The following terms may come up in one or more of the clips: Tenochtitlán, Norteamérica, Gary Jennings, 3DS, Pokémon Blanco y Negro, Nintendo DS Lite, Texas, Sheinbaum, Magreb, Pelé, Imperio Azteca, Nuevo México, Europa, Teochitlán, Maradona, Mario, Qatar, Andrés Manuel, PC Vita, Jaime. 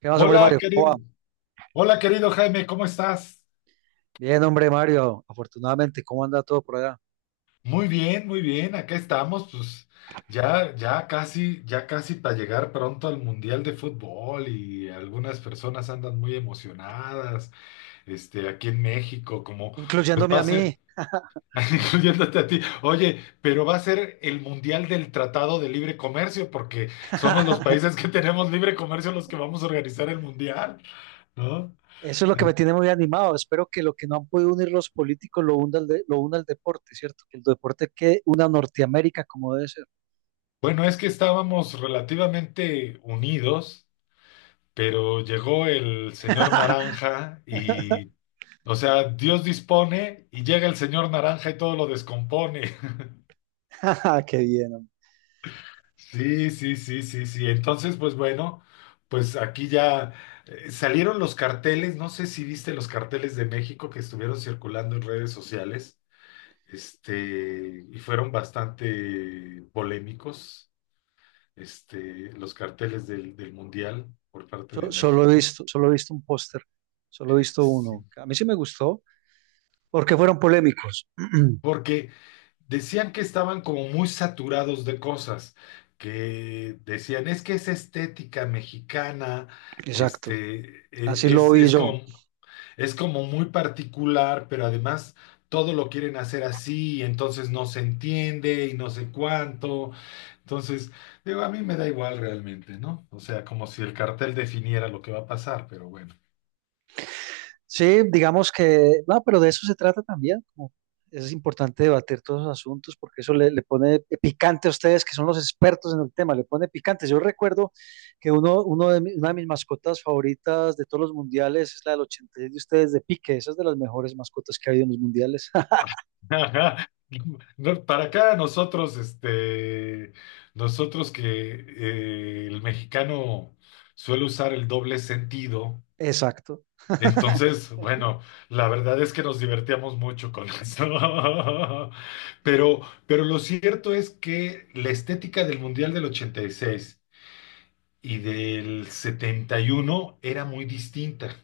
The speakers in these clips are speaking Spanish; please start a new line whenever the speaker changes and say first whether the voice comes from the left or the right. right: ¿Qué más, hombre
left: Hola,
right: Mario? ¿Cómo va?
left: querido, hola, querido Jaime, ¿cómo estás?
right: Bien, hombre Mario, afortunadamente, ¿cómo anda todo por allá?
left: Muy bien, acá estamos, pues ya casi para llegar pronto al Mundial de Fútbol y algunas personas andan muy emocionadas, aquí en México, como, pues
right: Incluyéndome
left: va
right: a
left: a ser,
right: mí.
left: incluyéndote a ti. Oye, pero va a ser el Mundial del Tratado de Libre Comercio, porque somos los países que tenemos libre comercio los que vamos a organizar el Mundial, ¿no?
right: Eso es lo que me tiene muy animado. Espero que lo que no han podido unir los políticos lo una lo una el deporte, ¿cierto? Que el deporte que una Norteamérica como debe ser.
left: Bueno, es que estábamos relativamente unidos, pero llegó el señor Naranja y, o sea, Dios dispone y llega el señor Naranja y todo lo descompone.
right: Qué bien, hombre.
left: Sí, sí, sí, sí, sí. Entonces, pues bueno, pues aquí ya salieron los carteles. No sé si viste los carteles de México que estuvieron circulando en redes sociales, y fueron bastante polémicos. Los carteles del Mundial por parte de
right: Solo he
left: México,
right: visto, solo he visto un póster, solo he visto
left: sí.
right: uno. A mí sí me gustó porque fueron polémicos.
left: Porque decían que estaban como muy saturados de cosas, que decían, es que es estética mexicana,
right: Exacto,
left: este,
right: así
left: e-
right: lo
left: es,
right: vi
left: es
right: yo.
left: como, es como muy particular, pero además todo lo quieren hacer así, y entonces no se entiende y no sé cuánto. Entonces, digo, a mí me da igual realmente, ¿no? O sea, como si el cartel definiera lo que va a pasar, pero bueno.
right: Sí, digamos que, no, pero de eso se trata también. Como es importante debatir todos los asuntos porque eso le pone picante a ustedes que son los expertos en el tema, le pone picante. Yo recuerdo que uno una de mis mascotas favoritas de todos los mundiales es la del 86 de ustedes de Pique, esa es de las mejores mascotas que ha habido en los mundiales.
left: Ajá. No, para acá nosotros, nosotros que el mexicano suele usar el doble sentido.
right: Exacto.
left: Entonces, bueno, la verdad es que nos divertíamos mucho con eso. Pero, pero lo cierto es que la estética del Mundial del ochenta y seis y del 71 era muy distinta.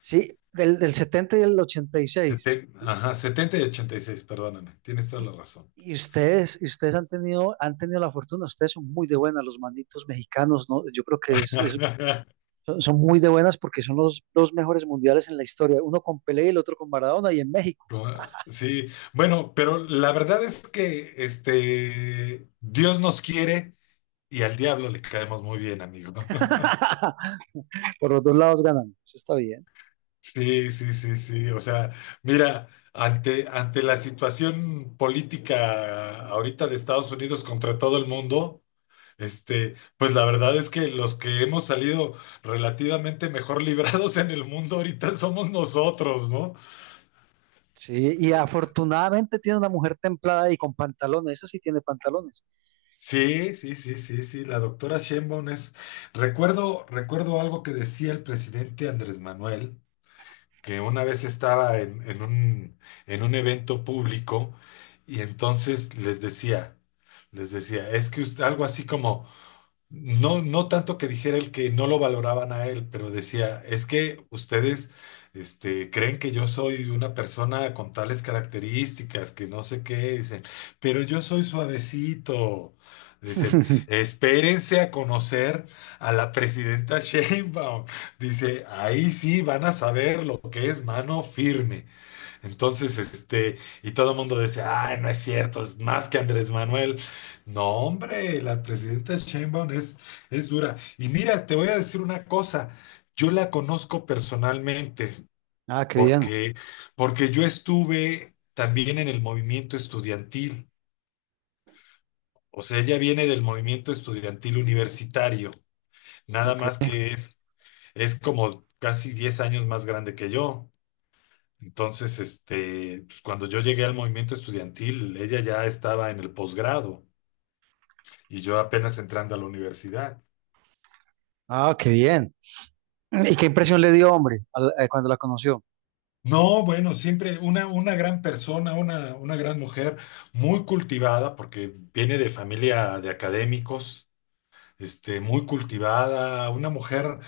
right: Sí, del 70 y del 86.
left: Setenta y ochenta y seis, perdóname, tienes toda
right: Y, seis.
left: la razón.
right: Y y ustedes han tenido la fortuna, ustedes son muy de buena, los manitos mexicanos, ¿no? Yo creo que es son, son muy de buenas porque son los dos mejores mundiales en la historia, uno con Pelé y el otro con Maradona y en México.
left: Sí, bueno, pero la verdad es que Dios nos quiere y al diablo le caemos muy bien, amigo.
right: Por los dos lados ganan, eso está bien.
left: Sí, sí, sí, sí. O sea, mira, ante la situación política ahorita de Estados Unidos contra todo el mundo, pues la verdad es que los que hemos salido relativamente mejor librados en el mundo ahorita somos nosotros, ¿no?
right: Sí, y afortunadamente tiene una mujer templada y con pantalones, eso sí tiene pantalones.
left: Sí, sí, sí, sí, sí, la doctora Sheinbaum es... Recuerdo algo que decía el presidente Andrés Manuel, que una vez estaba en un evento público, y entonces les decía, es que algo así como... No, no tanto que dijera el que no lo valoraban a él, pero decía, es que ustedes, creen que yo soy una persona con tales características, que no sé qué, dicen, pero yo soy suavecito. Dicen, espérense a conocer a la presidenta Sheinbaum. Dice, ahí sí van a saber lo que es mano firme. Entonces, y todo el mundo dice, ay, no es cierto, es más que Andrés Manuel. No, hombre, la presidenta Sheinbaum es dura. Y mira, te voy a decir una cosa, yo la conozco personalmente,
right: Ah, qué bien,
left: porque, porque yo estuve también en el movimiento estudiantil. O sea, ella viene del movimiento estudiantil universitario, nada
right: ok.
left: más que es como casi 10 años más grande que yo. Entonces, pues, cuando yo llegué al movimiento estudiantil, ella ya estaba en el posgrado y yo apenas entrando a la universidad.
right: Ah, qué bien. ¿Y qué impresión le dio, hombre, cuando la conoció?
left: No, bueno, siempre una gran persona, una gran mujer, muy cultivada, porque viene de familia de académicos, muy cultivada, una mujer,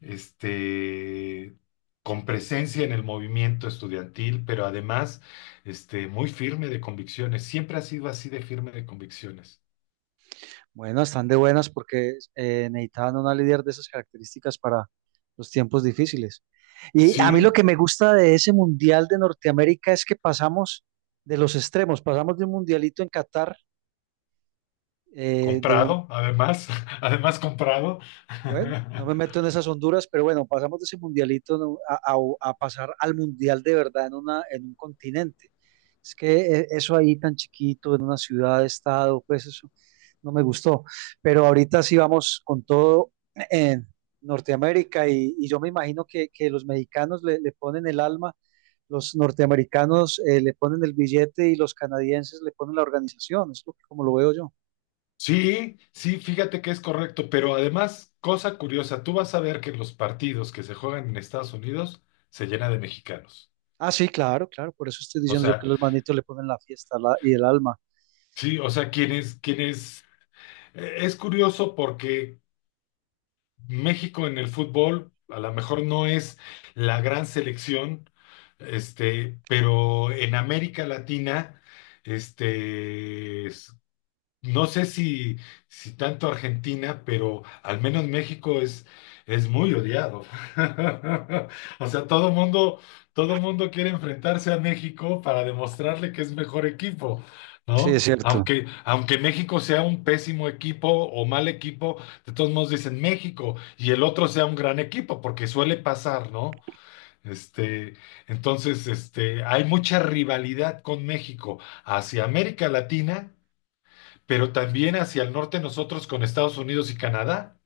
left: este, con presencia en el movimiento estudiantil, pero además, muy firme de convicciones. Siempre ha sido así de firme de convicciones.
right: Bueno, están de buenas porque necesitaban una líder de esas características para los tiempos difíciles. Y a mí lo
left: Sí.
right: que me gusta de ese Mundial de Norteamérica es que pasamos de los extremos, pasamos de un mundialito en Qatar, eh, de, un-
left: Comprado, además, además comprado.
right: Bueno, no me meto en esas honduras, pero bueno, pasamos de ese mundialito, ¿no? A pasar al mundial de verdad en una, en un continente. Es que eso ahí tan chiquito, en una ciudad, estado, pues eso no me gustó. Pero ahorita sí vamos con todo en Norteamérica y yo me imagino que los mexicanos le ponen el alma, los norteamericanos le ponen el billete y los canadienses le ponen la organización, es como lo veo yo.
left: Sí, sí, fíjate que es correcto, pero además, cosa curiosa, tú vas a ver que los partidos que se juegan en Estados Unidos se llenan de mexicanos.
right: Ah, sí, claro, claro, por eso estoy
left: O
right: diciendo yo que
left: sea,
right: los manitos le ponen la fiesta y el alma.
left: sí, o sea, es curioso porque México en el fútbol a lo mejor no es la gran selección, pero en América Latina, este, es- no sé si, si tanto Argentina, pero al menos México es muy odiado. O sea, todo mundo quiere enfrentarse a México para demostrarle que es mejor equipo,
right: Sí, es
left: ¿no?
right: cierto.
left: Aunque México sea un pésimo equipo o mal equipo, de todos modos dicen México y el otro sea un gran equipo, porque suele pasar, ¿no? Este, entonces, hay mucha rivalidad con México hacia América Latina, pero también hacia el norte nosotros con Estados Unidos y Canadá.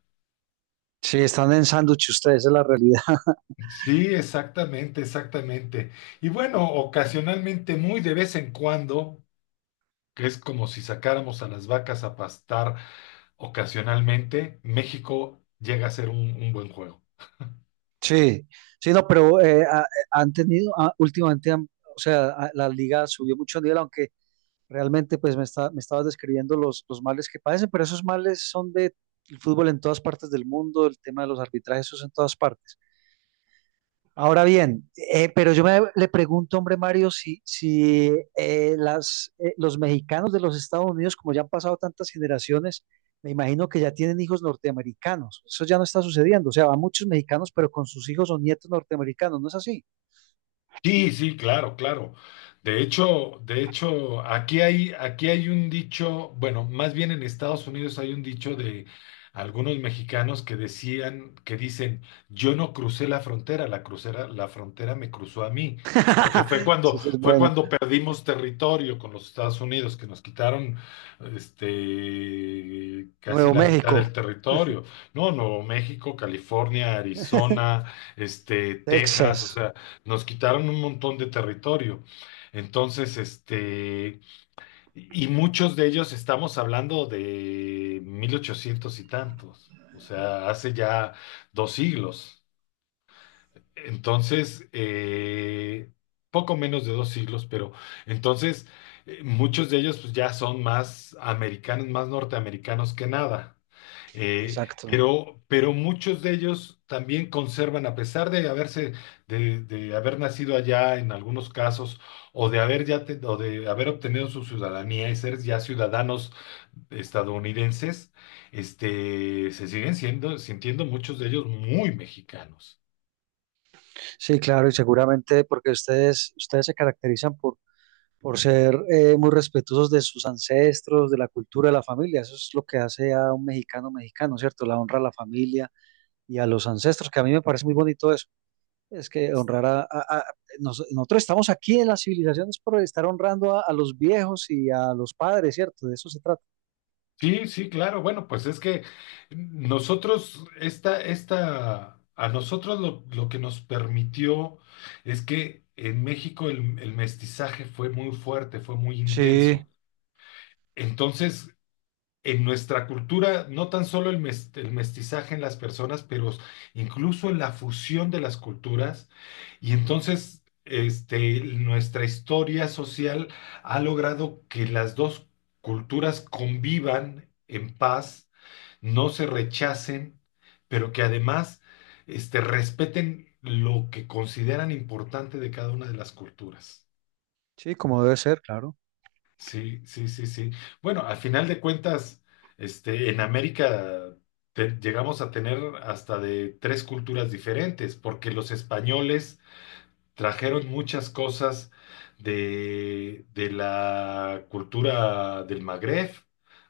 right: Sí, están en sándwich ustedes, esa es la realidad.
left: Sí, exactamente, exactamente. Y bueno, ocasionalmente, muy de vez en cuando, que es como si sacáramos a las vacas a pastar ocasionalmente, México llega a ser un buen juego.
right: Sí, sí, no, pero han tenido, ah, últimamente, o sea, ah, la liga subió mucho nivel, aunque realmente pues me estabas describiendo los males que padecen, pero esos males son de el fútbol en todas partes del mundo, el tema de los arbitrajes, eso es en todas partes. Ahora bien, pero le pregunto, hombre Mario, si los mexicanos de los Estados Unidos, como ya han pasado tantas generaciones, me imagino que ya tienen hijos norteamericanos. Eso ya no está sucediendo. O sea, van muchos mexicanos, pero con sus hijos o nietos norteamericanos, ¿no es así?
left: Sí, sí, claro, claro. De hecho, aquí hay un dicho, bueno, más bien en Estados Unidos hay un dicho de algunos mexicanos que decían, que dicen, yo no crucé la frontera, la crucera, la frontera me cruzó a mí, porque
right: Sí, sí, es
left: fue
right: bueno.
left: cuando perdimos territorio con los Estados Unidos, que nos quitaron casi
right: Nuevo
left: la mitad
right: México,
left: del territorio. No, Nuevo México, California, Arizona, Texas, o
right: Texas.
left: sea. Nos quitaron un montón de territorio. Entonces, y muchos de ellos, estamos hablando de 1800 y tantos, o sea, hace ya 2 siglos. Entonces, poco menos de 2 siglos. Pero entonces muchos de ellos pues ya son más americanos, más norteamericanos que nada. Eh,
right: Exacto.
left: pero, pero muchos de ellos también conservan, a pesar de haberse, de haber nacido allá en algunos casos, o de haber ya o de haber obtenido su ciudadanía y ser ya ciudadanos estadounidenses, se siguen siendo, sintiendo muchos de ellos muy mexicanos.
right: Sí, claro, y seguramente porque ustedes, ustedes se caracterizan por ser muy respetuosos de sus ancestros, de la cultura de la familia. Eso es lo que hace a un mexicano mexicano, ¿cierto? La honra a la familia y a los ancestros, que a mí me parece muy bonito eso. Es que honrar a nosotros estamos aquí en las civilizaciones por estar honrando a los viejos y a los padres, ¿cierto? De eso se trata.
left: Sí, sí, claro. Bueno, pues es que nosotros, a nosotros lo que nos permitió es que en México el mestizaje fue muy fuerte, fue muy intenso.
right: Sí,
left: Entonces, en nuestra cultura, no tan solo el mestizaje en las personas, pero incluso en la fusión de las culturas. Y entonces, nuestra historia social ha logrado que las dos culturas convivan en paz, no se rechacen, pero que además respeten lo que consideran importante de cada una de las culturas.
right: sí, como debe ser, claro.
left: Sí, sí, sí, sí. Bueno, al final de cuentas, en América llegamos a tener hasta de tres culturas diferentes, porque los españoles trajeron muchas cosas de la cultura del Magreb,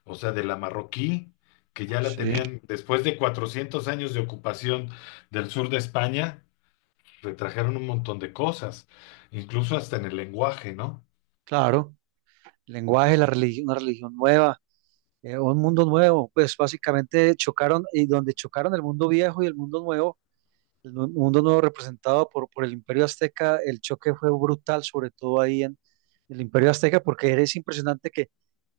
left: o sea, de la marroquí, que ya la
right: Sí,
left: tenían después de 400 años de ocupación del sur de España. Retrajeron un montón de cosas, incluso hasta en el lenguaje, ¿no?
right: claro. El lenguaje, la religión, una religión nueva. Un mundo nuevo, pues básicamente chocaron y donde chocaron el mundo viejo y el mundo nuevo, mundo nuevo representado por el Imperio Azteca, el choque fue brutal, sobre todo ahí en el Imperio Azteca, porque es impresionante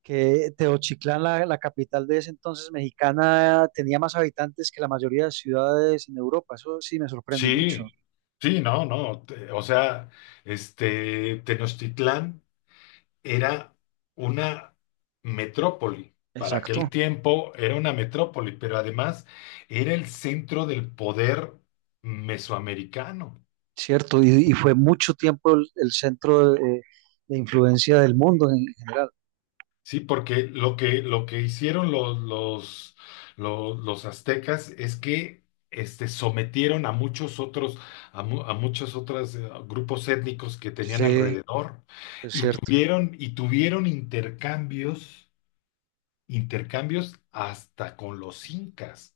right: que Teochitlán, la capital de ese entonces mexicana, tenía más habitantes que la mayoría de ciudades en Europa, eso sí me sorprende mucho.
left: Sí, sí, no, no, o sea, Tenochtitlán era una metrópoli. Para aquel
right: Exacto,
left: tiempo era una metrópoli, pero además era el centro del poder mesoamericano.
right: cierto, y fue mucho tiempo el centro de influencia del mundo en general.
left: Sí, porque lo que hicieron los aztecas es que sometieron a muchos otros, a muchos otros grupos étnicos que tenían
right: Sí,
left: alrededor,
right: es cierto.
left: y tuvieron intercambios, hasta con los incas.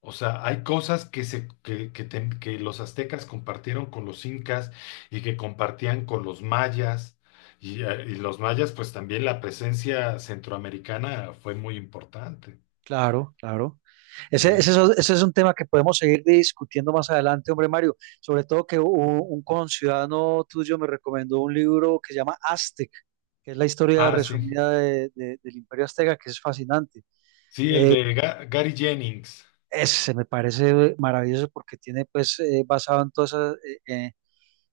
left: O sea, hay cosas que, se, que ten- que los aztecas compartieron con los incas y que compartían con los mayas. Y los mayas, pues también la presencia centroamericana fue muy importante.
right: Claro, claro.
left: Sí.
right: Ese es un tema que podemos seguir discutiendo más adelante, hombre Mario. Sobre todo que un conciudadano tuyo me recomendó un libro que se llama Aztec, que es la historia
left: Ah, sí.
right: resumida del Imperio Azteca, que es fascinante.
left: Sí, el
right: Eh,
left: de Gary Jennings.
right: Ese me parece maravilloso porque tiene, pues, basado en todo,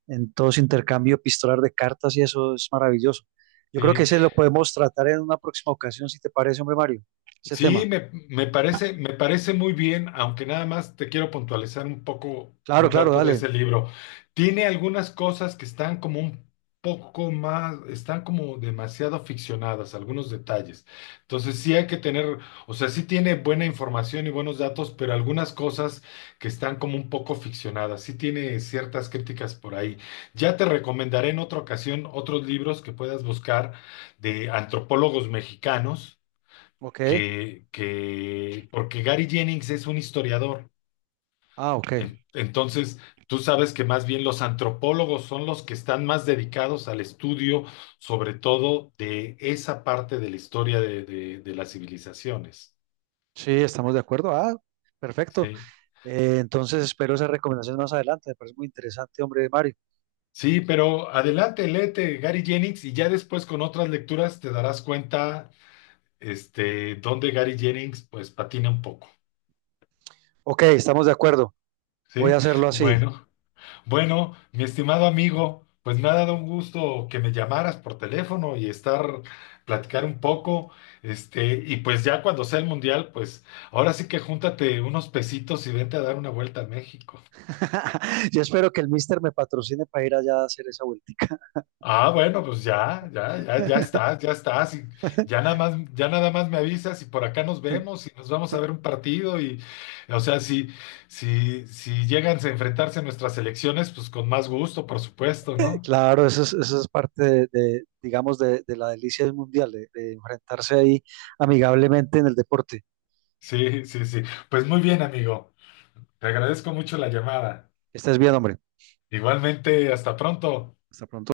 right: en todo ese intercambio epistolar de cartas y eso es maravilloso. Yo creo que
left: Sí.
right: ese lo podemos tratar en una próxima ocasión, si te parece, hombre Mario, ese
left: Sí,
right: tema.
left: me parece muy bien, aunque nada más te quiero puntualizar un poco
right: Claro,
left: un
right: claro,
left: dato de
right: dale.
left: ese libro. Tiene algunas cosas que están como un poco más, están como demasiado ficcionadas, algunos detalles. Entonces sí hay que tener, o sea, sí tiene buena información y buenos datos, pero algunas cosas que están como un poco ficcionadas. Sí tiene ciertas críticas por ahí. Ya te recomendaré en otra ocasión otros libros que puedas buscar de antropólogos mexicanos
right: Ok.
left: porque Gary Jennings es un historiador.
right: Ah, ok.
left: Entonces, tú sabes que más bien los antropólogos son los que están más dedicados al estudio, sobre todo de esa parte de la historia de las civilizaciones.
right: Sí, estamos de acuerdo. Ah, perfecto.
left: Sí.
right: Entonces espero esas recomendaciones más adelante. Me parece muy interesante, hombre, Mario.
left: Sí, pero adelante, léete Gary Jennings y ya después con otras lecturas te darás cuenta dónde Gary Jennings pues patina un poco.
right: Ok, estamos de acuerdo. Voy
left: Sí.
right: a hacerlo así.
left: Bueno. Bueno, mi estimado amigo, pues me ha dado un gusto que me llamaras por teléfono y estar, platicar un poco, y pues ya cuando sea el mundial, pues ahora sí que júntate unos pesitos y vente a dar una vuelta a México.
right: Yo espero que el Mister me patrocine para ir allá a hacer esa vuelta.
left: Ah, bueno, pues ya estás, y ya nada más me avisas y por acá nos vemos y nos vamos a ver un partido y, o sea, si llegan a enfrentarse nuestras elecciones, pues con más gusto, por supuesto, ¿no?
right: Claro, eso es parte de, digamos, de la delicia del mundial, de enfrentarse ahí amigablemente en el deporte.
left: Sí, sí, sí. Pues muy bien, amigo. Te agradezco mucho la llamada.
right: Que estés bien, hombre.
left: Igualmente, hasta pronto.
right: Hasta pronto.